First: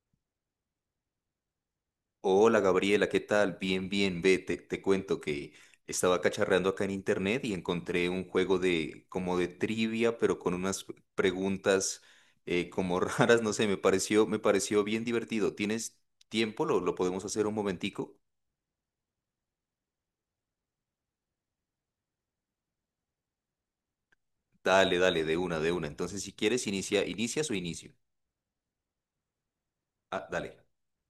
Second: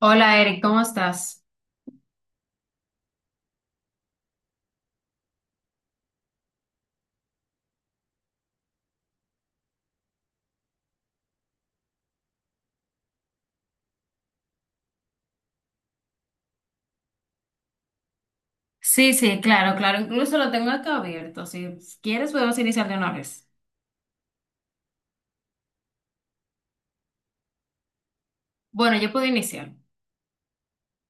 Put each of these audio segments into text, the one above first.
Hola Eric, ¿cómo estás? Hola Gabriela, ¿qué tal? Bien, bien, ve, te cuento que estaba cacharreando acá en internet y encontré un juego de como de trivia, pero con unas preguntas como raras, no sé, me pareció bien divertido. ¿Tienes tiempo? ¿Lo podemos hacer un momentico? Sí, sí, claro, claro. Incluso lo tengo acá abierto. Si quieres, podemos iniciar de una vez. Dale, dale, de una. Entonces, si quieres, inicia, ¿inicias o inicio? Bueno, yo puedo iniciar. Ah, dale.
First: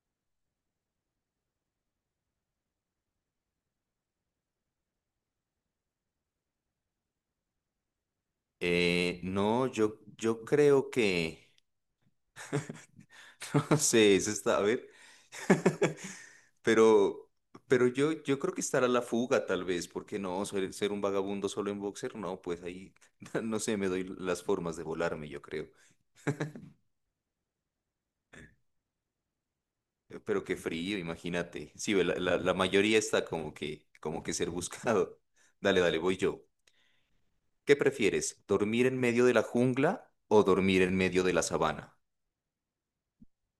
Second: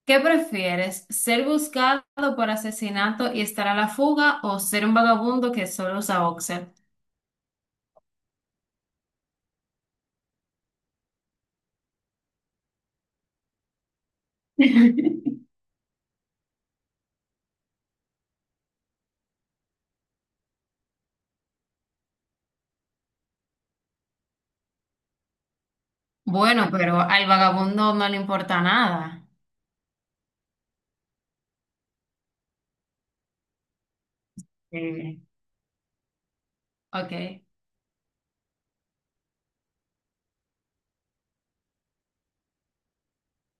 ¿Qué prefieres? ¿Ser buscado por asesinato y estar a la fuga o ser un vagabundo que solo usa boxer? No, yo creo no sé, eso está, a ver. Pero, pero yo creo que estará la fuga, tal vez, porque no, ser un vagabundo solo en boxer, no, pues ahí, no sé, me doy las formas de volarme, yo creo. Bueno, pero al vagabundo no le importa nada. Pero qué frío, imagínate. Sí, ve, la mayoría está como que ser buscado. Sí. Dale, dale, voy yo. Ok. ¿Qué prefieres? ¿Dormir en medio de la jungla o dormir en medio de la sabana?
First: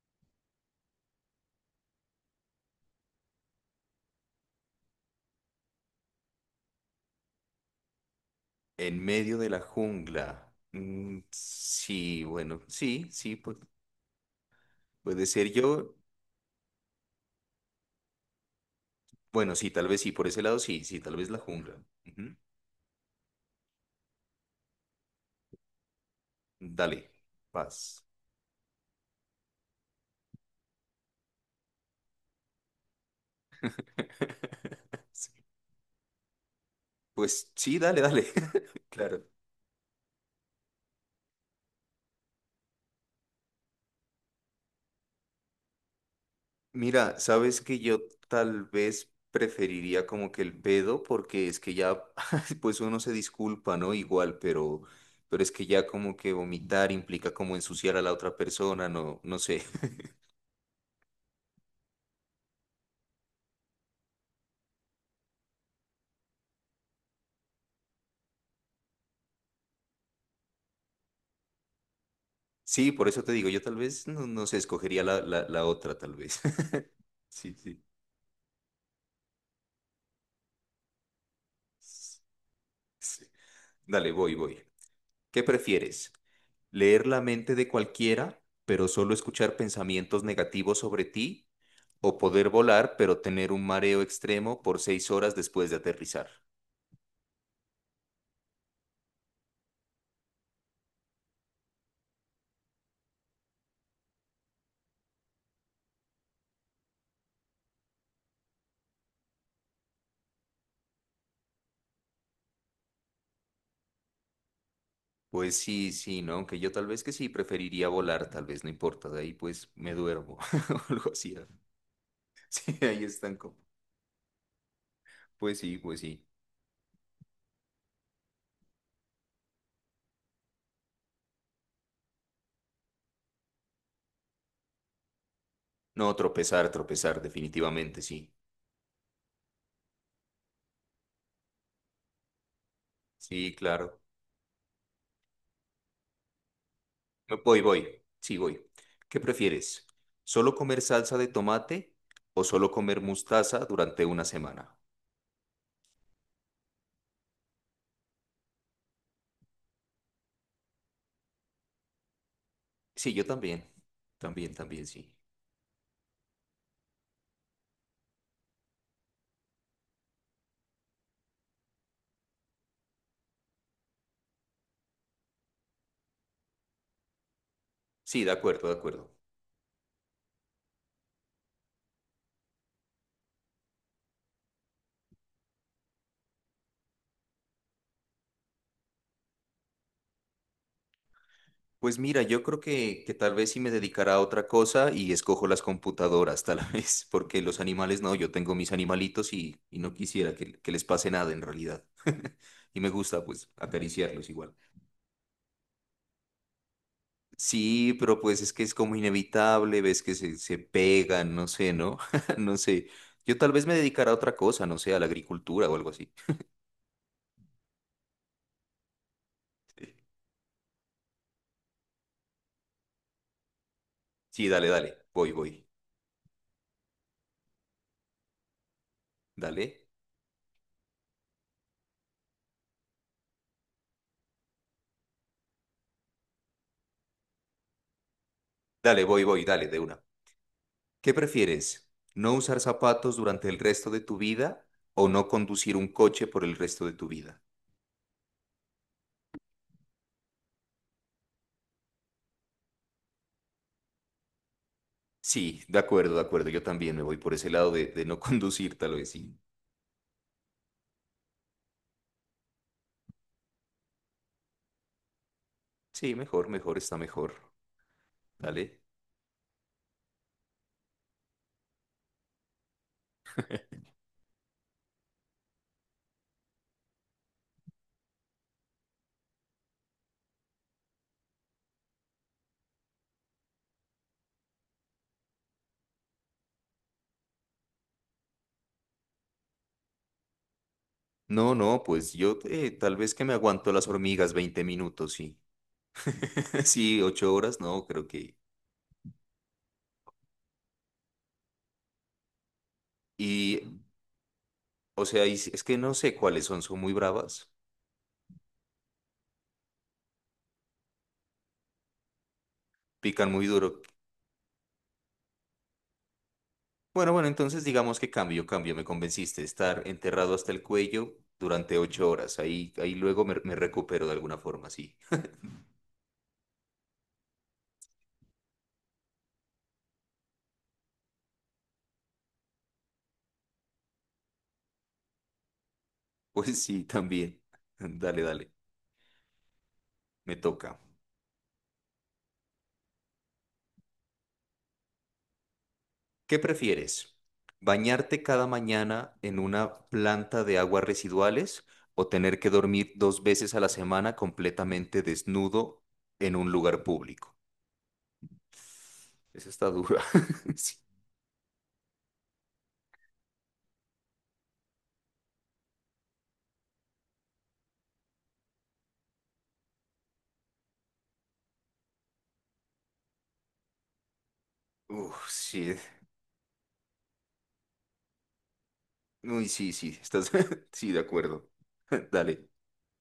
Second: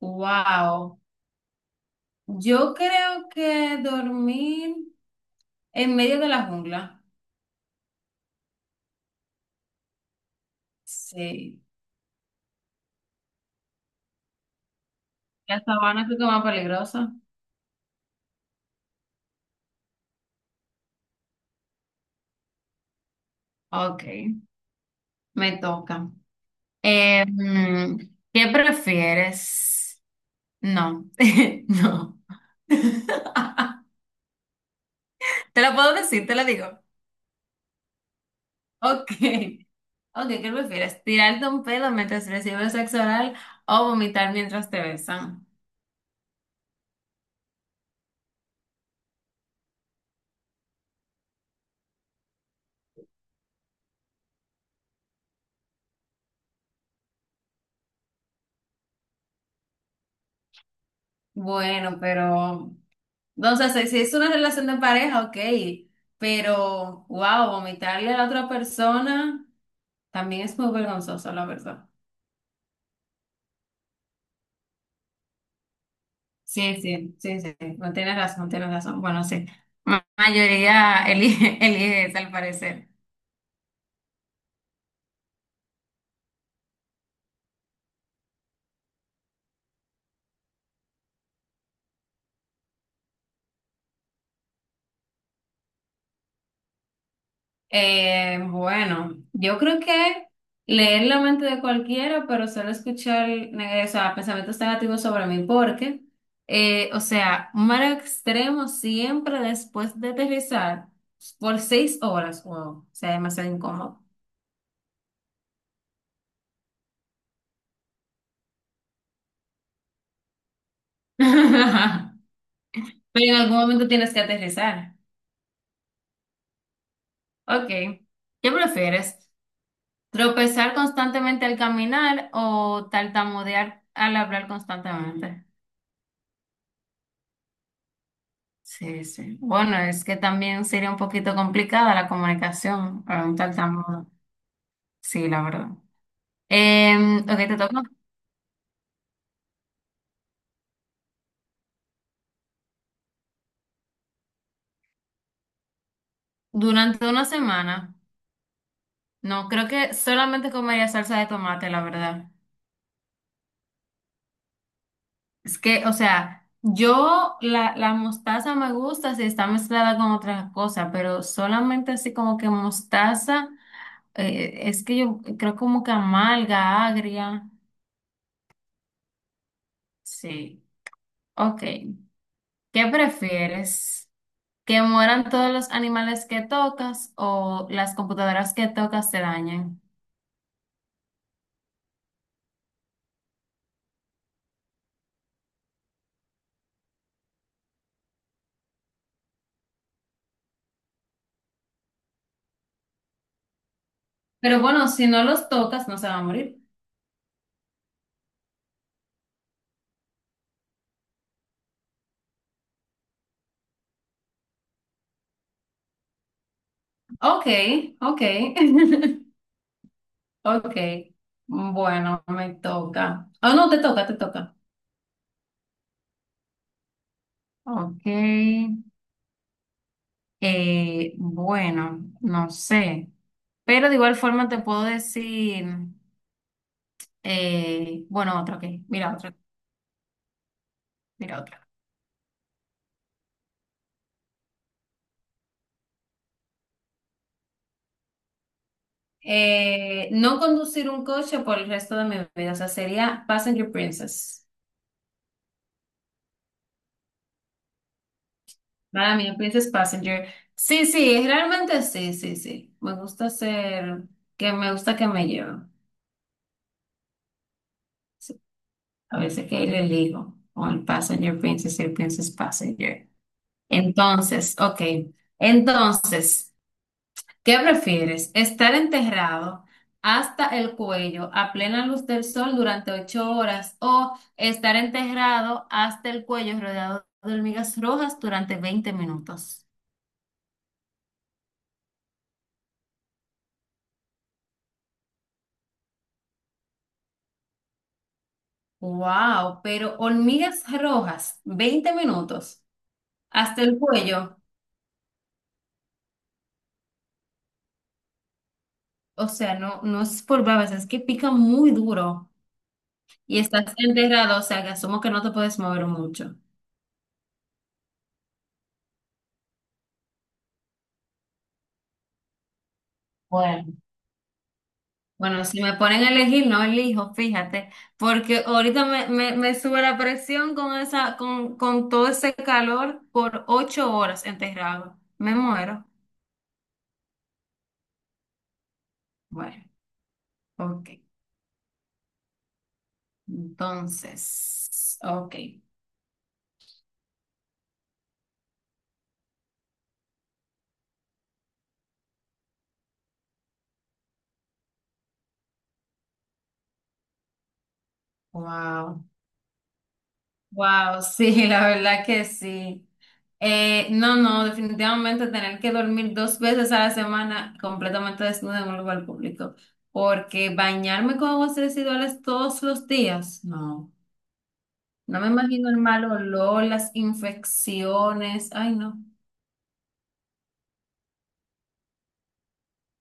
Wow. Yo creo que dormir en medio de la jungla. En medio de la jungla. Mm, Sí. sí, bueno, sí, sí, puede ser La yo. sabana creo que es más peligrosa. Bueno, sí, tal vez sí, por ese lado sí, sí, tal vez la jungla. Ujú. Ok, me toca. Dale, Eh, mm, paz. ¿Qué prefieres? No, no. Sí, Te lo puedo decir, te lo digo. pues sí, dale, dale. Ok, Claro. ok, ¿qué prefieres? ¿Tirarte un pedo mientras recibes sexo oral o vomitar mientras te besan? Mira, sabes que yo tal vez preferiría como que el pedo, porque es que ya, pues uno se disculpa, ¿no? Igual, pero es que ya como que vomitar implica como ensuciar a la otra persona, no, no sé. Bueno, pero, no sé, si es una relación de pareja, ok, pero, wow, vomitarle a la otra persona también es muy vergonzoso, la verdad. Sí, por eso te digo, yo tal vez, no, no sé, escogería la otra, tal vez. Sí, sí, sí, Sí, sí, sí. no tienes razón, tienes razón. Bueno, sí, la mayoría elige, elige esa al parecer. Sí. Dale, voy, voy. ¿Qué prefieres? Leer la mente de cualquiera, pero solo escuchar pensamientos negativos sobre ti, o poder volar, pero tener un mareo extremo por 6 horas después de aterrizar. Bueno, yo creo que leer la mente de cualquiera, pero solo escuchar o sea, pensamientos negativos sobre mí, porque, o sea, un mar extremo siempre después de aterrizar por 6 horas, wow, o sea, demasiado incómodo. Pues sí, sí, ¿no? Aunque yo tal vez que sí preferiría volar, tal vez no importa, de ahí pues me duermo o algo así, ¿no? Sí, ahí Pero están en como. algún momento tienes que aterrizar. Pues sí, pues sí. Ok, ¿qué prefieres? Tropezar constantemente al caminar o tartamudear al hablar constantemente. No, tropezar, tropezar, definitivamente sí. Sí, sí. Bueno, es que también sería un poquito complicada la comunicación para un Sí, claro. tartamudo. Sí, la verdad. Ok, No, te voy, toca. voy. Sí, voy. ¿Qué prefieres? ¿Solo comer salsa de tomate o solo comer mostaza durante una semana? Durante una semana, no, creo que solamente comería salsa de tomate, la verdad. Sí, yo también. También, también, sí. Es que, o sea, yo la mostaza me gusta si está mezclada con otras cosas, pero solamente así como que mostaza, es que yo creo como que amarga, agria. Sí, de acuerdo, de acuerdo. Sí. Ok. ¿Qué prefieres? ¿Que mueran todos los animales que tocas o las computadoras que tocas se dañen? Pues mira, yo creo que tal vez sí me dedicará a otra cosa y escojo las computadoras, tal vez, porque los animales no, yo tengo mis animalitos y no quisiera que les pase nada en realidad. Y me gusta pues acariciarlos igual. Pero bueno, si no los tocas, no se va a morir. Sí, pero pues es que es como inevitable, ves que se pegan, no sé, ¿no? No sé. Yo tal vez me dedicara a otra cosa, no sé, a la agricultura o algo así. Ok, ok. Ok. Bueno, me toca. Oh, no, te toca, te Sí, toca. dale, dale, voy, voy. Ok, eh, Dale, bueno, no sé, pero de igual forma te puedo decir, bueno, otra, ok, dale, mira voy, otra, voy, dale, de una. ¿Qué mira otra. prefieres? ¿No usar zapatos durante el resto de tu vida o no conducir un coche por el resto de tu vida? No conducir un coche por el resto de mi vida, o sea, sería Passenger Princess. Sí, de acuerdo, de acuerdo. Yo también me voy por ese lado de no conducir, tal vez Para mí, sí. Princess Passenger. Sí, sí, realmente sí, sí, sí. Me gusta ser, que me gusta que me lleven. Sí, mejor, mejor, está mejor. Sí, Dale. a veces que ahí le elijo, o el Passenger Princess y el Princess Passenger. Entonces, ok. Entonces, ¿qué prefieres? ¿Estar enterrado hasta el cuello a plena luz del sol durante 8 horas o estar enterrado hasta el cuello rodeado de hormigas rojas durante 20 minutos? No, no, pues yo tal vez que me aguanto las hormigas 20 minutos, sí. Sí, 8 horas, no, creo que... Wow, pero hormigas rojas, 20 minutos Y, hasta el cuello. o sea, es que no sé cuáles son, son muy bravas, O sea, no, no es por babas, es que pica muy duro pican y muy estás duro. enterrado, o sea, que asumo que no te puedes mover mucho. Bueno, bueno, entonces digamos que cambio, cambio, me convenciste, estar enterrado hasta el cuello durante 8 horas, ahí, ahí luego me Bueno. recupero de alguna forma, sí. Bueno, si me ponen a elegir, no elijo, fíjate, porque ahorita me sube la presión con esa, con todo ese calor por 8 horas enterrado. Me muero. Pues sí, también. Dale, dale, Bueno, me toca. ok. Entonces, ok. ¿Qué prefieres? ¿Bañarte cada mañana en una planta de aguas residuales o tener que dormir 2 veces a la semana completamente desnudo en un lugar público? Wow. Esa está dura. Sí. Wow, sí, la verdad que sí. No, no, definitivamente tener que dormir 2 veces a la semana completamente desnuda en un lugar público, porque bañarme con aguas residuales todos los días, no. No Uf, me imagino el sí. mal olor, las infecciones. Ay, no. Uy, sí, sí, estás... Sí, de acuerdo. Dale,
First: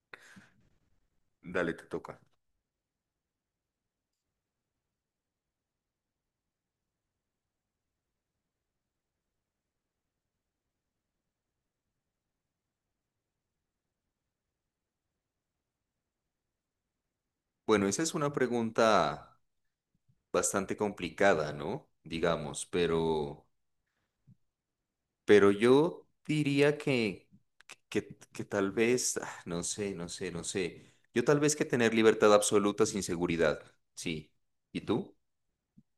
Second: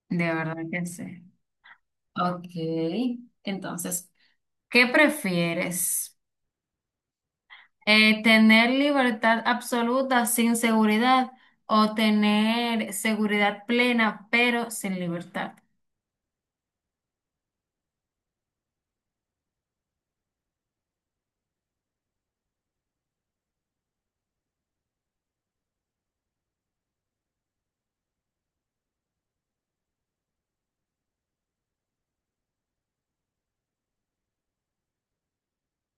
De verdad que sí. dale, te toca. Ok. Entonces, ¿qué prefieres? ¿Tener libertad absoluta sin seguridad o tener seguridad plena pero sin libertad? Bueno, esa es una pregunta bastante complicada, ¿no? Digamos, pero... Pero yo diría que tal vez, ah, no sé, no sé, no sé. Yo tal vez que tener libertad absoluta sin seguridad. Sí. ¿Y tú?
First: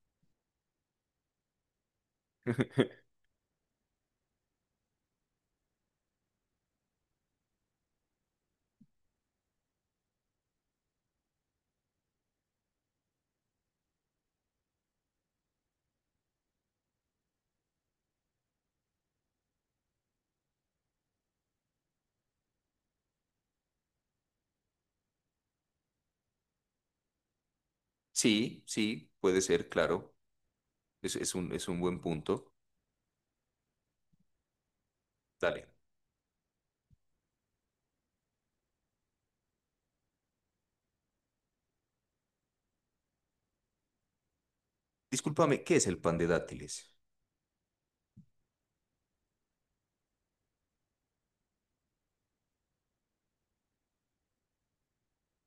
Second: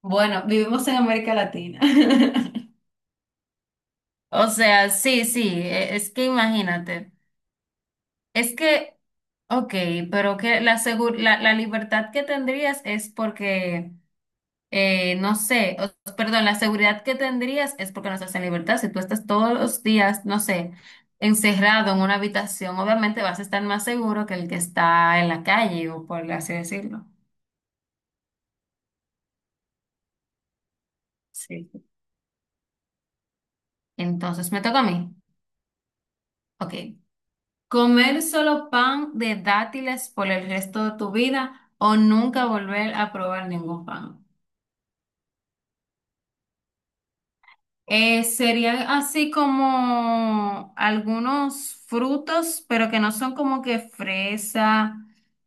Bueno, vivimos en América Latina. O sea, sí, sí, e- es que imagínate, es que, ok, pero que la, segur- la libertad que tendrías es porque no sé, o- perdón, la seguridad que tendrías es porque no estás en libertad. Si tú estás todos los días, no sé, encerrado en una habitación, obviamente vas a estar más seguro que el que está en la calle o por así decirlo. Sí, sí, puede ser, claro. Es, es Sí. un buen punto. Entonces me toca a mí. Dale. Ok. ¿Comer solo pan de dátiles por el resto de tu vida o nunca volver a probar ningún pan? Discúlpame, ¿qué es el pan de dátiles? Serían así como algunos frutos, pero que no son como que fresa.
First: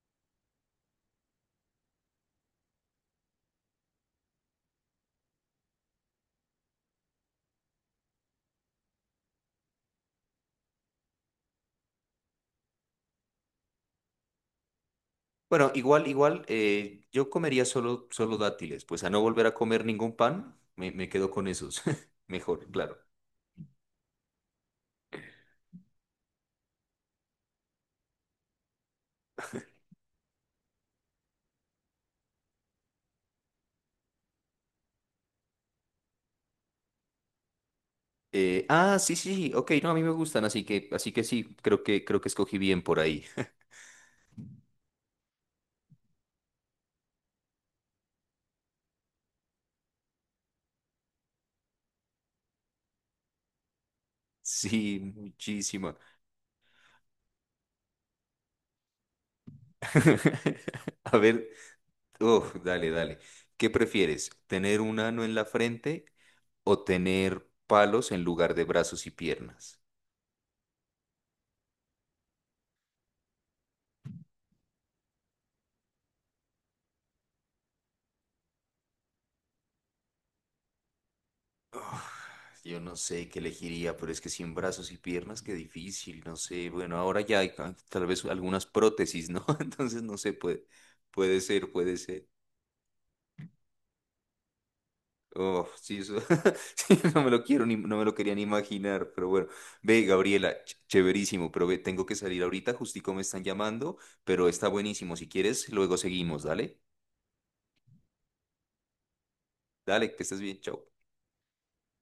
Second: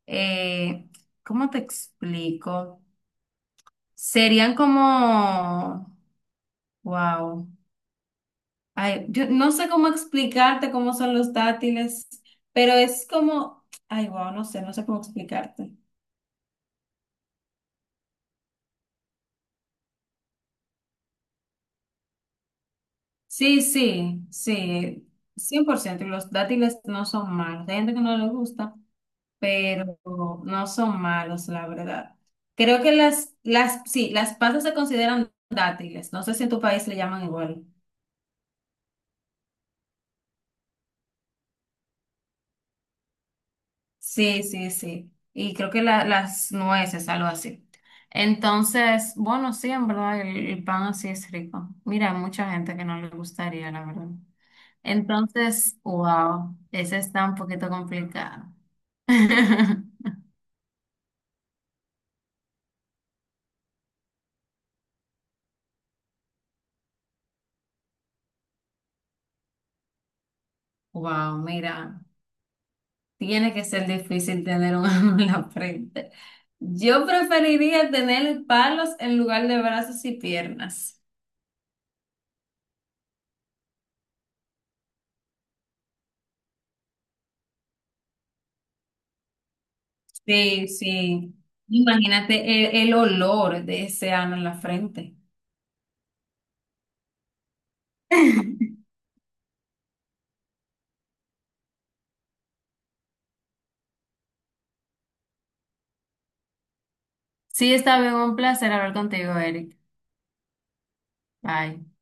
eh, ¿Cómo te explico? Serían como, wow. Ay, yo no sé cómo explicarte cómo son los dátiles, pero es como, ay, wow, no sé, no sé cómo Bueno, explicarte. igual, igual, yo comería solo, solo dátiles, pues a no volver a comer ningún pan, me quedo con esos. Mejor, claro. Sí, sí, sí, 100%. Y los dátiles no son malos. Hay gente que no les gusta, pero no son malos, la verdad. Creo que sí, las pasas se consideran dátiles. No sé si en tu país le llaman igual. Sí, sí, sí, ok, no, a mí me gustan, así que sí, creo creo que escogí bien por ahí. Sí, sí, sí. Y creo que la- las nueces, algo así. Entonces, bueno, sí, en verdad, el pan así es rico. Mira, hay mucha gente que no le gustaría, la verdad. Sí, Entonces, muchísima. wow, ese está un poquito complicado. A ver, uf, dale, dale. ¿Qué prefieres? ¿Tener un ano en la frente o tener palos en lugar de brazos y piernas? Wow, mira. Tiene que ser difícil tener un ángulo en la frente. Yo preferiría tener palos en lugar de brazos y piernas. Uf, yo no sé qué elegiría, pero es que sin brazos y piernas, qué difícil, no sé. Bueno, ahora ya hay tal vez algunas prótesis, ¿no? Entonces no sé, puede, Sí, sí. puede ser, puede ser. Imagínate el olor de ese ano en la frente. Oh, sí, eso, sí, no me lo quiero ni, no me lo quería ni imaginar, pero bueno. Ve, Gabriela, chéverísimo, pero ve, tengo que salir ahorita, justico me están llamando, pero está buenísimo. Si quieres, luego seguimos, dale. Sí, está bien, un placer hablar contigo, Eric. Dale, que estés bien, chao. Bye.